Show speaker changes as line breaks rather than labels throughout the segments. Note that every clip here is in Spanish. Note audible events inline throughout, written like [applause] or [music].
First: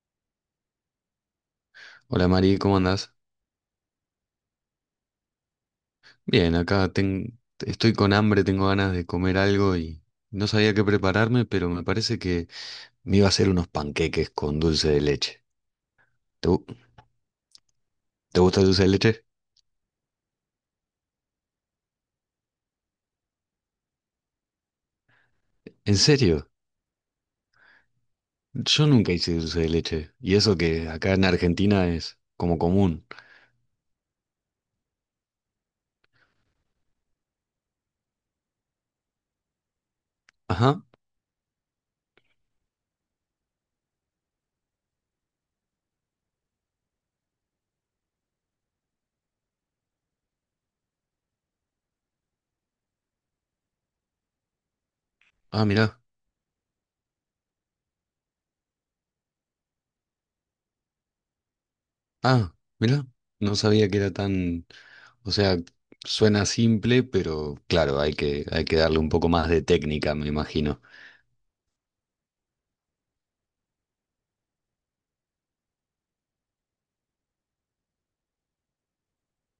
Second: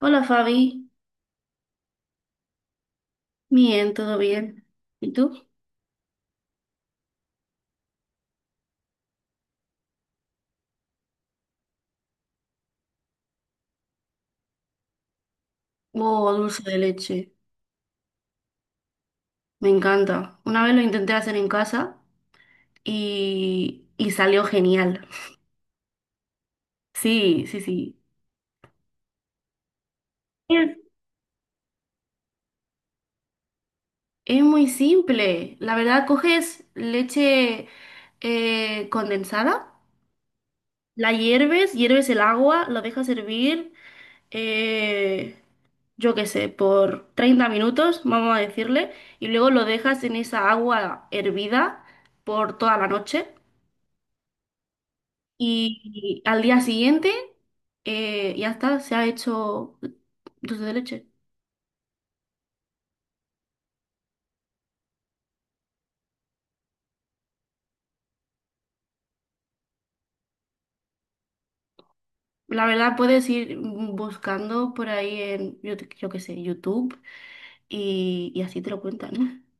Hola Fabi,
Hola Mari, ¿cómo andás?
bien, todo bien. ¿Y tú?
Bien, estoy con hambre, tengo ganas de comer algo y no sabía qué prepararme, pero me parece que me iba a hacer unos panqueques con dulce de leche.
Oh,
¿Te,
dulce
gu-
de leche,
¿Te gusta el dulce de leche?
me encanta. Una vez lo intenté hacer en casa y salió genial.
¿En serio?
Sí, sí, sí.
Yo nunca hice dulce de leche. Y eso
Es,
que acá en Argentina es como común.
es muy simple. La verdad, coges leche condensada,
Ajá.
la hierves, hierves el agua, lo dejas hervir, eh, yo qué sé, por 30 minutos, vamos a decirle, y luego lo dejas en esa agua hervida por toda la noche.
Ah,
Y,
mirá.
y al día siguiente ya está, se ha hecho dulce de leche.
Ah, mirá. No sabía que era tan... O sea, suena simple, pero claro, hay que darle un poco más de técnica, me imagino.
La verdad puedes ir buscando por ahí yo qué sé, YouTube y así te lo cuentan. [laughs]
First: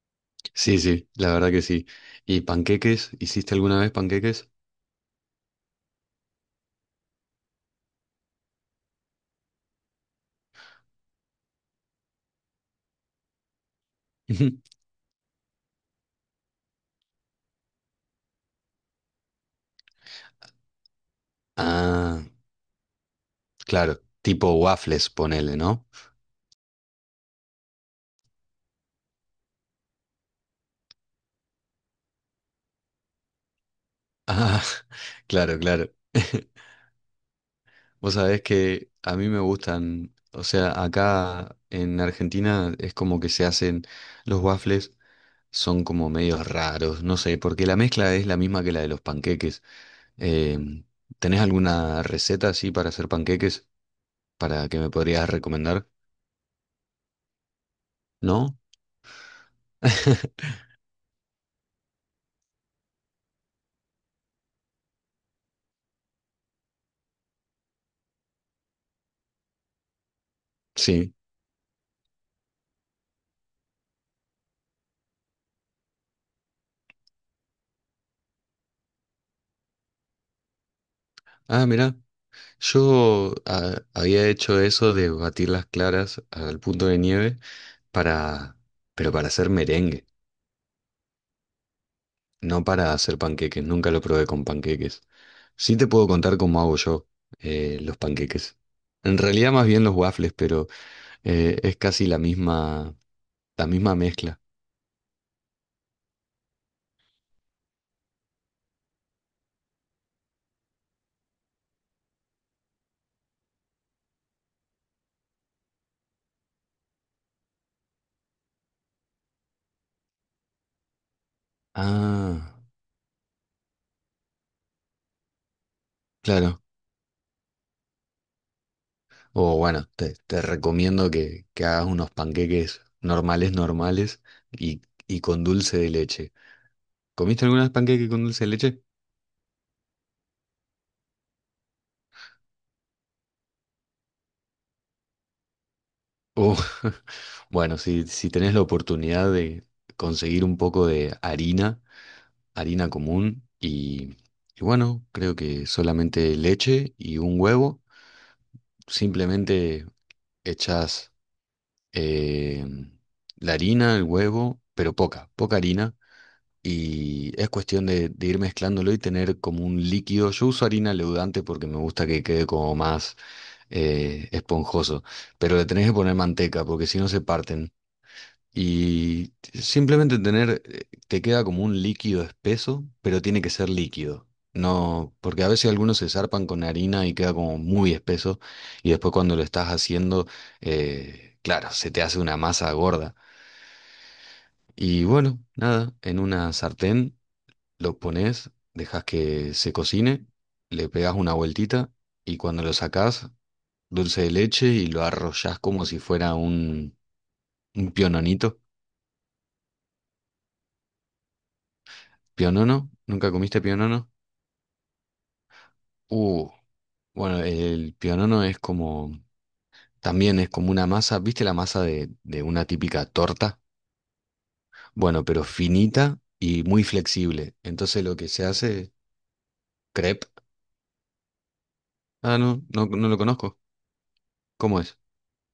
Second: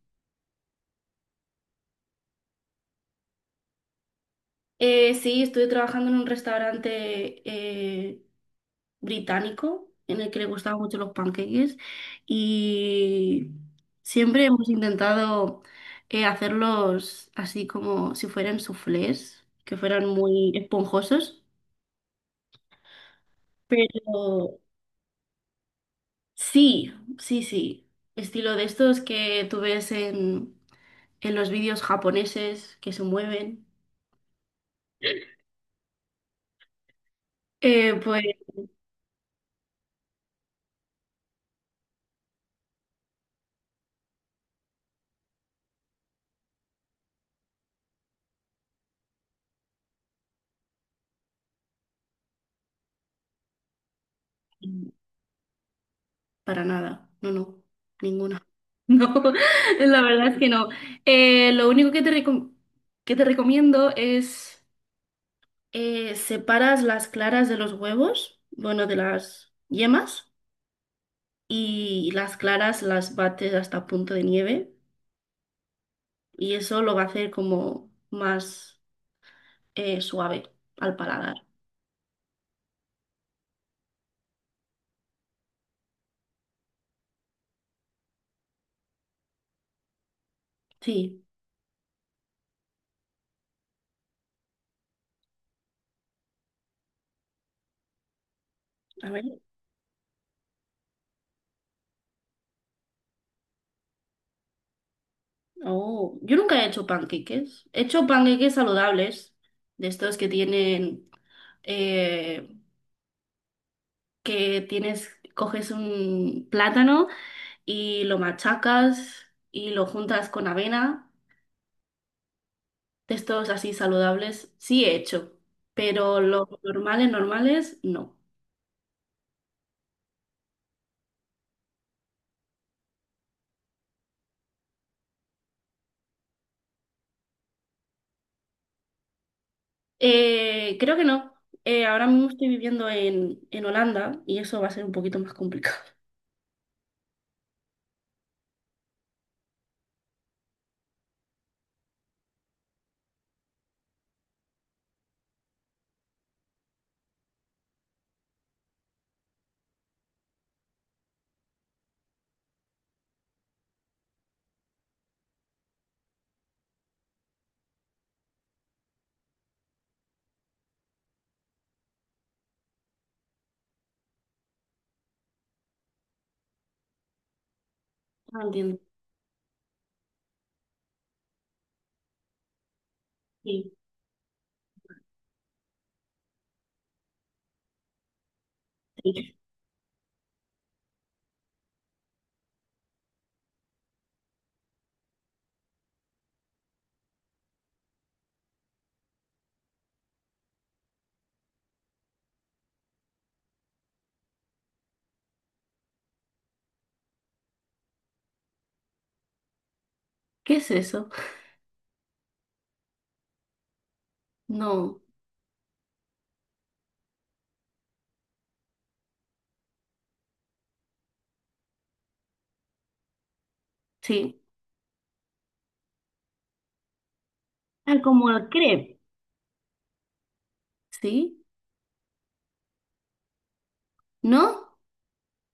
Sí, sí, la verdad que sí. ¿Y panqueques? ¿Hiciste alguna vez panqueques?
Sí, estuve trabajando en un restaurante británico en el que le gustaban mucho los pancakes y
[laughs]
siempre
Ujú.
hemos intentado hacerlos así como si fueran soufflés, que fueran muy esponjosos.
Ah, claro, tipo
Pero
waffles, ponele, ¿no?
sí, sí, sí. Estilo de estos que tú ves en los vídeos japoneses que se mueven.
Ah, [laughs] claro, claro. [laughs]
Eh,
Vos
pues
sabés que a mí me gustan, o sea, acá en Argentina es como que se hacen los waffles, son como medios raros, no sé, porque la mezcla es la misma que la de los panqueques. Em, ¿Tenés alguna receta así para hacer panqueques para que me podrías recomendar?
para nada, no, no, ninguna. [laughs]
¿No?
No, la verdad es que
[laughs]
no. Lo único que te recomiendo es separas las claras de los huevos, bueno, de las yemas,
Sí.
y las claras las bates hasta punto de nieve, y eso lo va a hacer como más... suave al paladar.
Ah, mira, yo había hecho eso de batir las claras al punto de nieve para, pero para hacer merengue,
Sí,
no para hacer panqueques. Nunca lo probé con panqueques. Sí te puedo contar cómo hago yo los panqueques.
a
En
ver.
realidad más bien los waffles, pero es casi la misma mezcla.
Oh, yo nunca he hecho panqueques. He hecho panqueques saludables, de estos que tienen, eh, que tienes, coges un plátano y lo machacas y lo juntas con avena,
Ah,
de estos así saludables. Sí he hecho, pero los
claro.
normales, normales, no.
O bueno, te recomiendo que hagas unos panqueques normales, normales y, y con dulce de leche. ¿Comiste algunas panqueques con dulce de leche?
Creo que no. Ahora mismo estoy viviendo en Holanda y eso va a ser un poquito más complicado.
Uh, [laughs] bueno, si, si tenés la oportunidad de conseguir un poco de harina, harina común, y bueno, creo que solamente leche y un huevo, simplemente echás eh, la harina, el huevo, pero poca, poca harina, y es cuestión de ir mezclándolo y tener como un líquido. Yo uso harina leudante porque me gusta que quede como más esponjoso, pero le tenés que poner manteca porque si no se parten.
No entiendo.
Y simplemente tener, te queda como un líquido espeso, pero tiene que ser
Sí.
líquido. No, porque a veces algunos se zarpan con harina y queda como muy espeso y después cuando lo estás haciendo, claro, se te hace una masa gorda. Y bueno, nada, en una sartén lo pones, dejas que se cocine, le pegas una vueltita y cuando lo sacás dulce de leche y lo arrollás como si fuera un piononito.
¿Qué es eso?
¿Pionono? ¿Nunca comiste pionono?
No,
Uh, bueno, el pionono es como, también es como una masa, ¿viste la masa de una típica torta?
sí,
Bueno, pero finita y muy flexible.
Ah,
Entonces lo que
como el
se
crepe.
hace, crepe.
Sí,
Ah, no, no, no lo conozco.
¿no?
¿Cómo es?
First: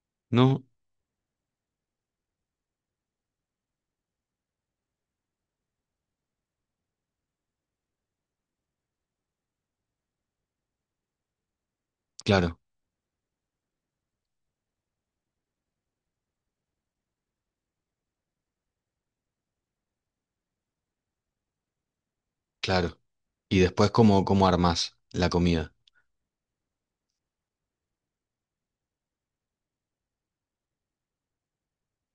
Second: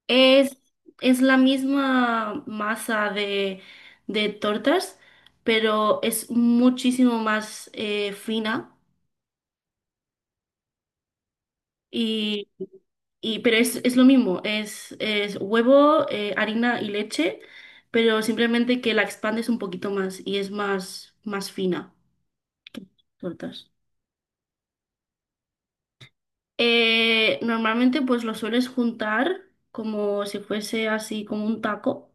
Es,
No,
es la misma masa de tortas, pero es muchísimo más fina y,
claro,
y pero es lo mismo, es huevo, harina y leche, pero simplemente que la expandes un poquito más y es más, más fina que las
claro. Y
tortas.
después, ¿cómo, cómo armás la comida?
Normalmente pues lo sueles juntar como si fuese así como un taco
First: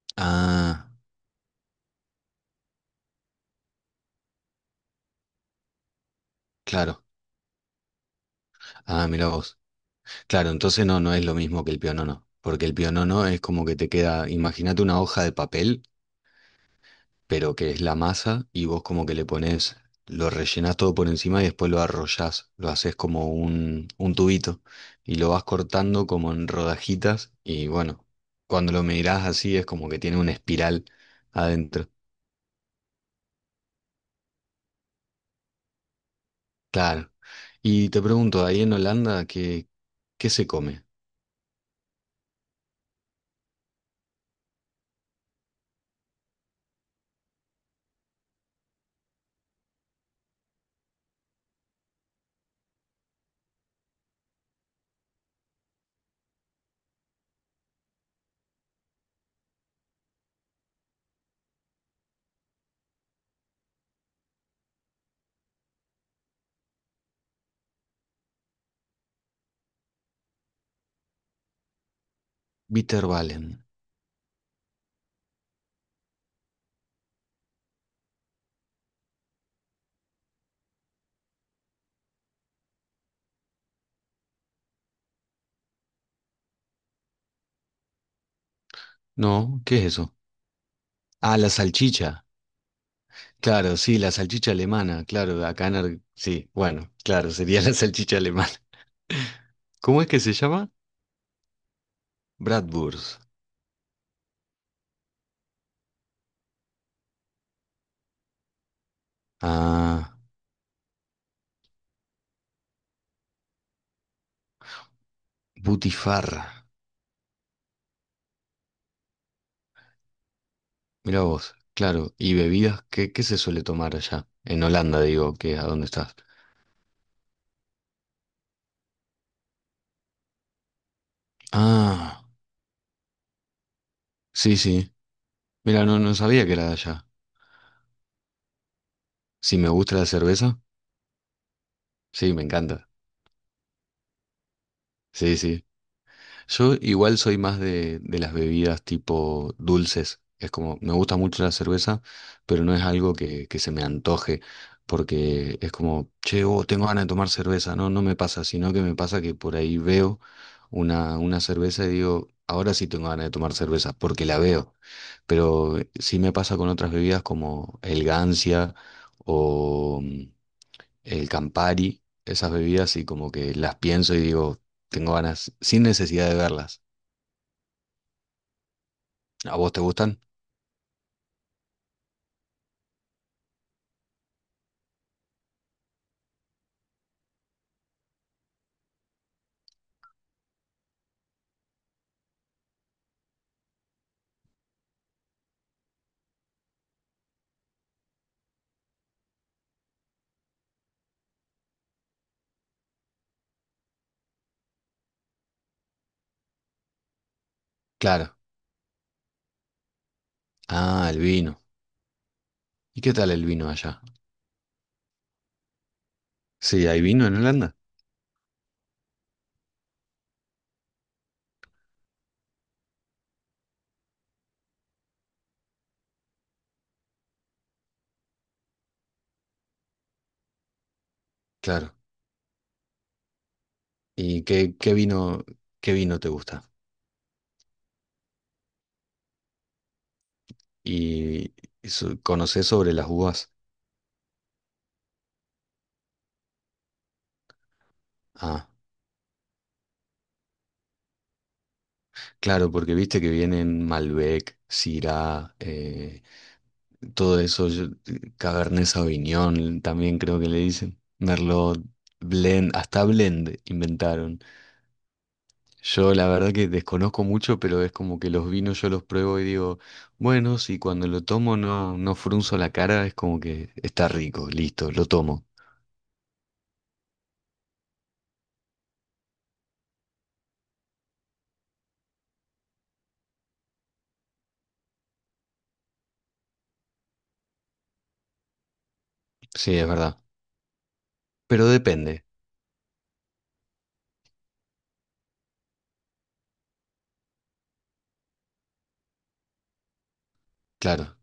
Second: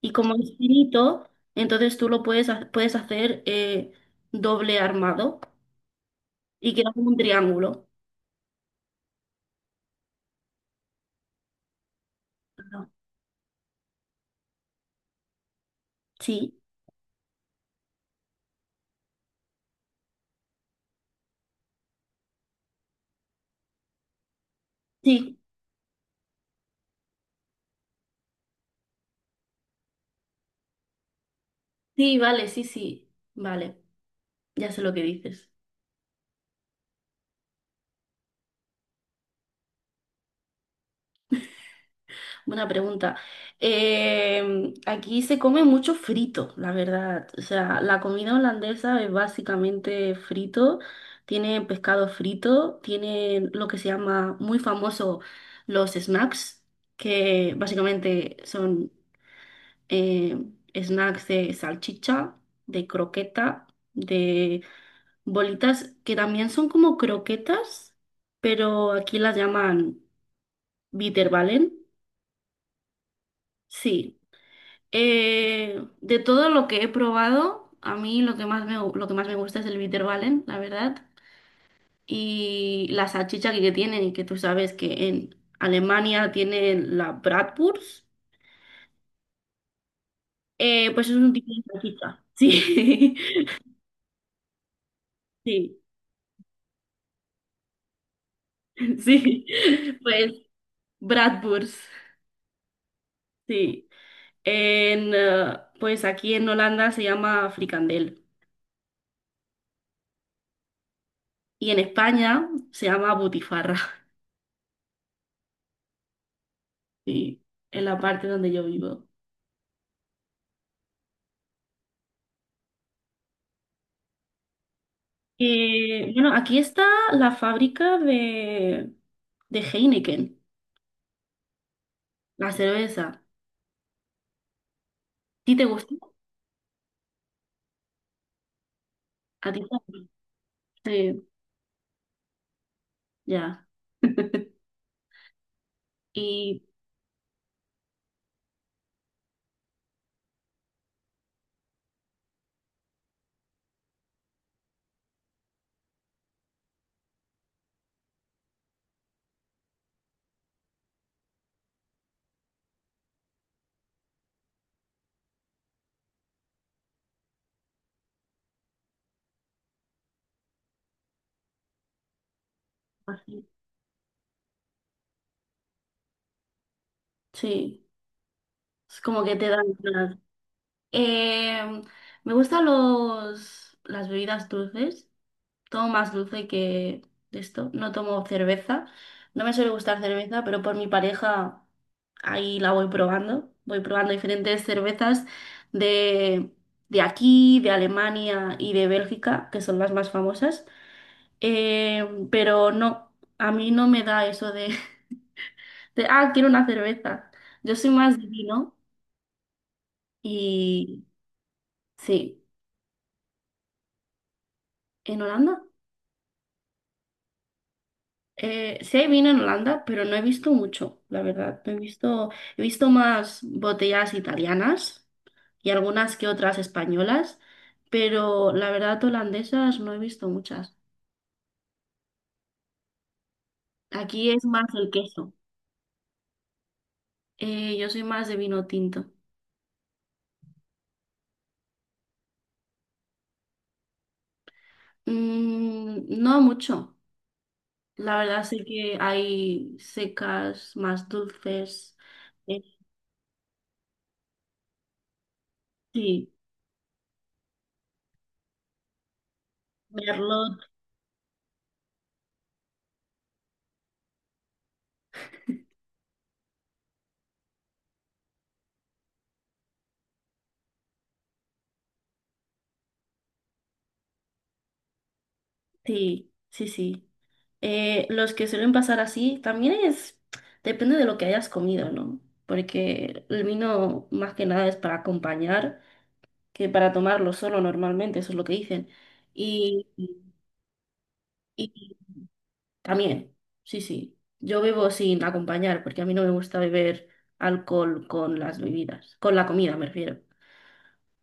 y como es
Ah,
finito, entonces tú puedes hacer doble armado y queda
claro.
como un triángulo.
Ah, mira vos. Claro, entonces no, no es lo mismo que el pionono, porque el
No.
pionono es como que te queda, imagínate una hoja de papel,
Sí,
pero que es la masa y vos como que le pones, lo rellenás todo por encima y después lo arrollás, lo haces como un tubito y lo
sí,
vas cortando como en rodajitas y bueno, cuando lo mirás así es como que tiene una espiral adentro.
sí, vale, sí, sí, vale, ya sé lo que dices.
Claro. Y te pregunto, ahí en Holanda, ¿qué, qué se come?
Buena pregunta. Aquí se come mucho frito, la verdad. O sea, la comida holandesa es básicamente frito. Tiene pescado frito, tiene lo que se llama muy famoso los snacks, que básicamente son eh, snacks de salchicha, de croqueta, de bolitas que también son como croquetas, pero aquí las llaman bitterballen.
Bitterballen.
Sí, de todo lo que he probado, a mí lo que más lo que más me gusta es el Ballen, la verdad, y la salchicha que tienen y que tú sabes que en Alemania tienen la Bratwurst,
No, ¿qué es eso?
pues es un
Ah, la
tipo de salchicha.
salchicha.
Sí,
Claro, sí, la salchicha alemana,
[laughs]
claro,
sí,
Sí, bueno, claro, sería [laughs] la salchicha alemana.
sí,
[laughs] ¿Cómo es que
pues
se llama?
Bratwurst,
Bratwurst.
sí. Pues aquí en Holanda se llama fricandel
Ah,
y en España se llama butifarra,
butifarra.
[laughs] sí, en la parte donde yo vivo.
Mira vos, claro. ¿Y bebidas? ¿Qué, qué se suele tomar allá? En Holanda, digo, que a dónde estás.
Bueno, aquí está la fábrica de Heineken,
Ah,
la cerveza. ¿A
sí, sí.
ti te
Mira,
gusta?
no, no sabía que era de allá.
A
Sí,
ti
me gusta la
también.
cerveza.
Sí,
Sí, me encanta.
ya. [laughs]
Sí, sí.
Y
Yo igual soy más de las bebidas tipo dulces. Es como, me gusta mucho la cerveza, pero no es algo que se me antoje, porque es como, che, oh, tengo ganas de tomar cerveza. No, no me pasa, sino que me pasa que por ahí veo una cerveza y digo, ahora sí tengo ganas de tomar cerveza, porque la veo. Pero sí me pasa con otras bebidas como el Gancia o el Campari, esas bebidas y como
así,
que las pienso y digo, tengo ganas, sin necesidad de verlas.
sí, es como que te
¿A
dan
vos te
ganas.
gustan?
Eh, Me gustan las bebidas dulces. Tomo más dulce que de esto, no tomo cerveza, no me suele gustar cerveza, pero por mi pareja ahí la voy probando diferentes cervezas de, de aquí, de Alemania y de Bélgica, que son las más famosas. Pero no, a mí no me da eso de, [laughs] de, ah, quiero una cerveza, yo soy más de
Claro.
vino y
Ah, el vino.
sí,
¿Y qué tal el vino allá?
en Holanda.
Sí, ¿hay vino en Holanda?
Sí hay vino en Holanda, pero no he visto mucho, la verdad. No he visto, he visto más botellas italianas y algunas que otras españolas, pero la verdad holandesas no he visto muchas.
Claro.
Aquí
¿Y
es más
qué,
el
qué
queso.
vino, qué vino te gusta?
Yo soy más de vino tinto.
¿Y eso- conocés sobre las uvas?
Mm, no mucho. La verdad sé
Ah,
que hay secas, más dulces. eh,
claro, porque viste que vienen Malbec, Syrah,
sí,
todo eso, yo- Cabernet Sauvignon, también creo que le
merlot.
dicen. Merlot, Blend, hasta Blend inventaron. Yo la verdad que desconozco mucho, pero es como que los vinos yo los pruebo y digo, bueno, si cuando lo tomo no, no frunzo la cara, es como que está rico, listo, lo tomo.
Sí, sí, sí. Los que suelen pasar así también es, depende de lo que hayas comido, ¿no? Porque el vino más que nada es para acompañar que para tomarlo solo normalmente, eso es lo que dicen.
Sí, es
Y,
verdad. Pero
y
depende,
también, sí, sí. Yo bebo sin acompañar porque a mí no me gusta beber alcohol con las bebidas, con la comida me refiero.
claro.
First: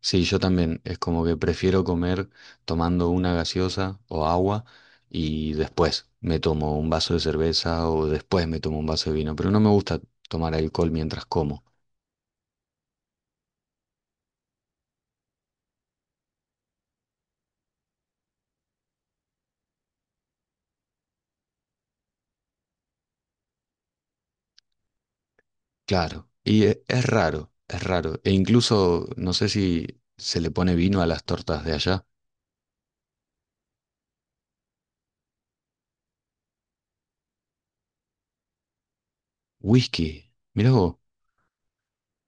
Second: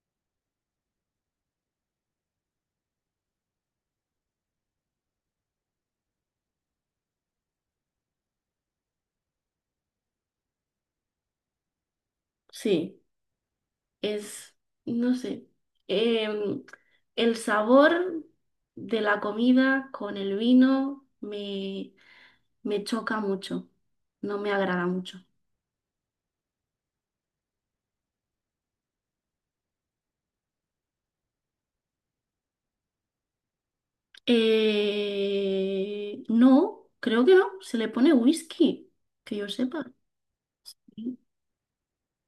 Sí, yo también, es como que prefiero comer tomando una gaseosa o agua y después me tomo un vaso de cerveza o después me tomo un vaso de vino, pero no me gusta tomar alcohol mientras como.
Sí. es, no sé, em, el sabor de la comida con el vino me, me choca mucho, no me agrada mucho.
Claro, y e- es raro, es raro. E incluso no sé si se le pone vino a las tortas de allá.
No, creo que no, se le pone whisky, que yo sepa,
Whisky, mirá vos.
sí,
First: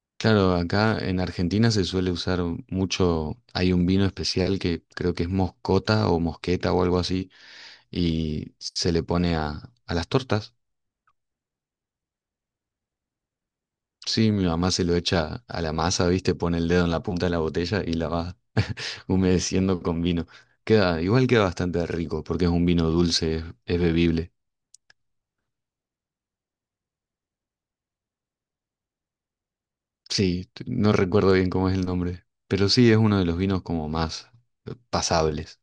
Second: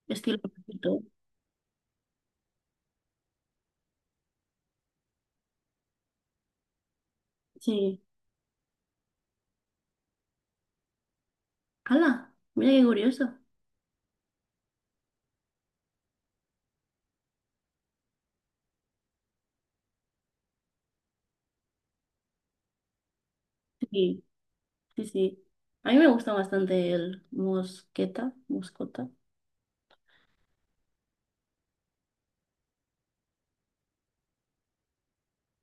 estilo.
Claro, acá
Poquito.
en Argentina se suele usar mucho, hay un vino especial que creo que es moscota o mosqueta o algo así,
Sí,
y se le pone a las tortas.
¡hala! Mira qué curioso.
Sí, mi mamá se lo echa a la masa, ¿viste? Pone el dedo en la punta de la botella y la va humedeciendo con vino. Queda, igual queda bastante rico porque es un vino dulce, es
Sí,
bebible.
sí, sí. A mí me gusta bastante el mosqueta, moscota.
Sí, t- no recuerdo bien cómo es el nombre, pero sí es uno de los vinos como más pasables.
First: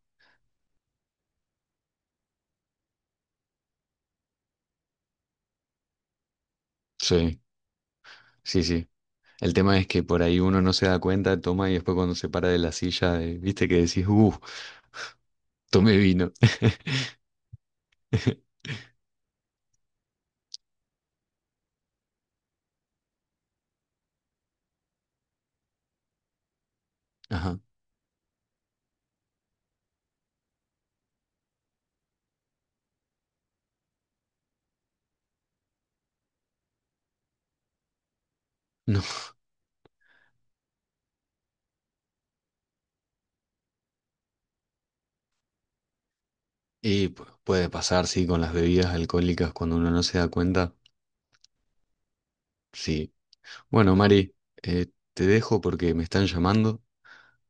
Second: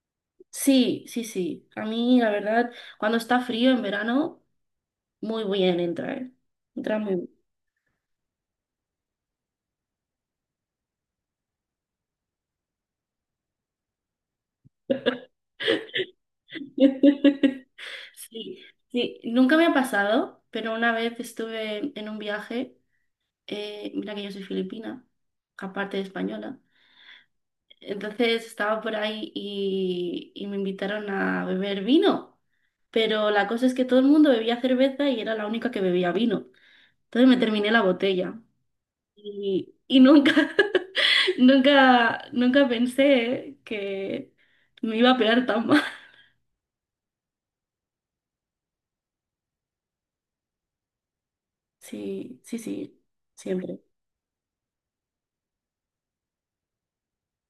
Sí, sí, sí. A mí, la verdad, cuando está frío en verano, muy bien entra, ¿eh? Entra muy
Sí, sí, sí. El tema es que por ahí uno no se da cuenta, toma y después cuando se para de la silla, viste que decís, tomé vino.
bien. [laughs] Sí,
[laughs]
sí. Nunca me ha pasado, pero una vez estuve en un viaje, mira que yo soy filipina, aparte de española.
Ajá.
Entonces estaba por ahí y me invitaron a beber vino, pero la cosa es que todo el mundo bebía cerveza y era la única que bebía vino. Entonces me terminé la botella
No.
y nunca, [laughs] nunca, nunca pensé que me iba a pegar tan mal.
Y pu- puede pasar, sí, con las bebidas alcohólicas cuando uno no se da cuenta.
Sí, sí, sí,
Sí.
siempre.
Bueno, Mari, te dejo porque me están llamando.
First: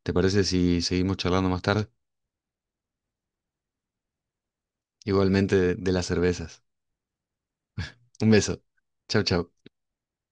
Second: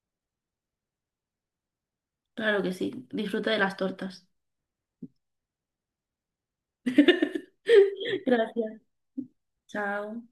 ¿Te parece si seguimos charlando más tarde?
Claro que sí. Disfruta de las tortas.
Igualmente de las cervezas.
[laughs]
Un beso.
Gracias.
Chau, chau.
Chao.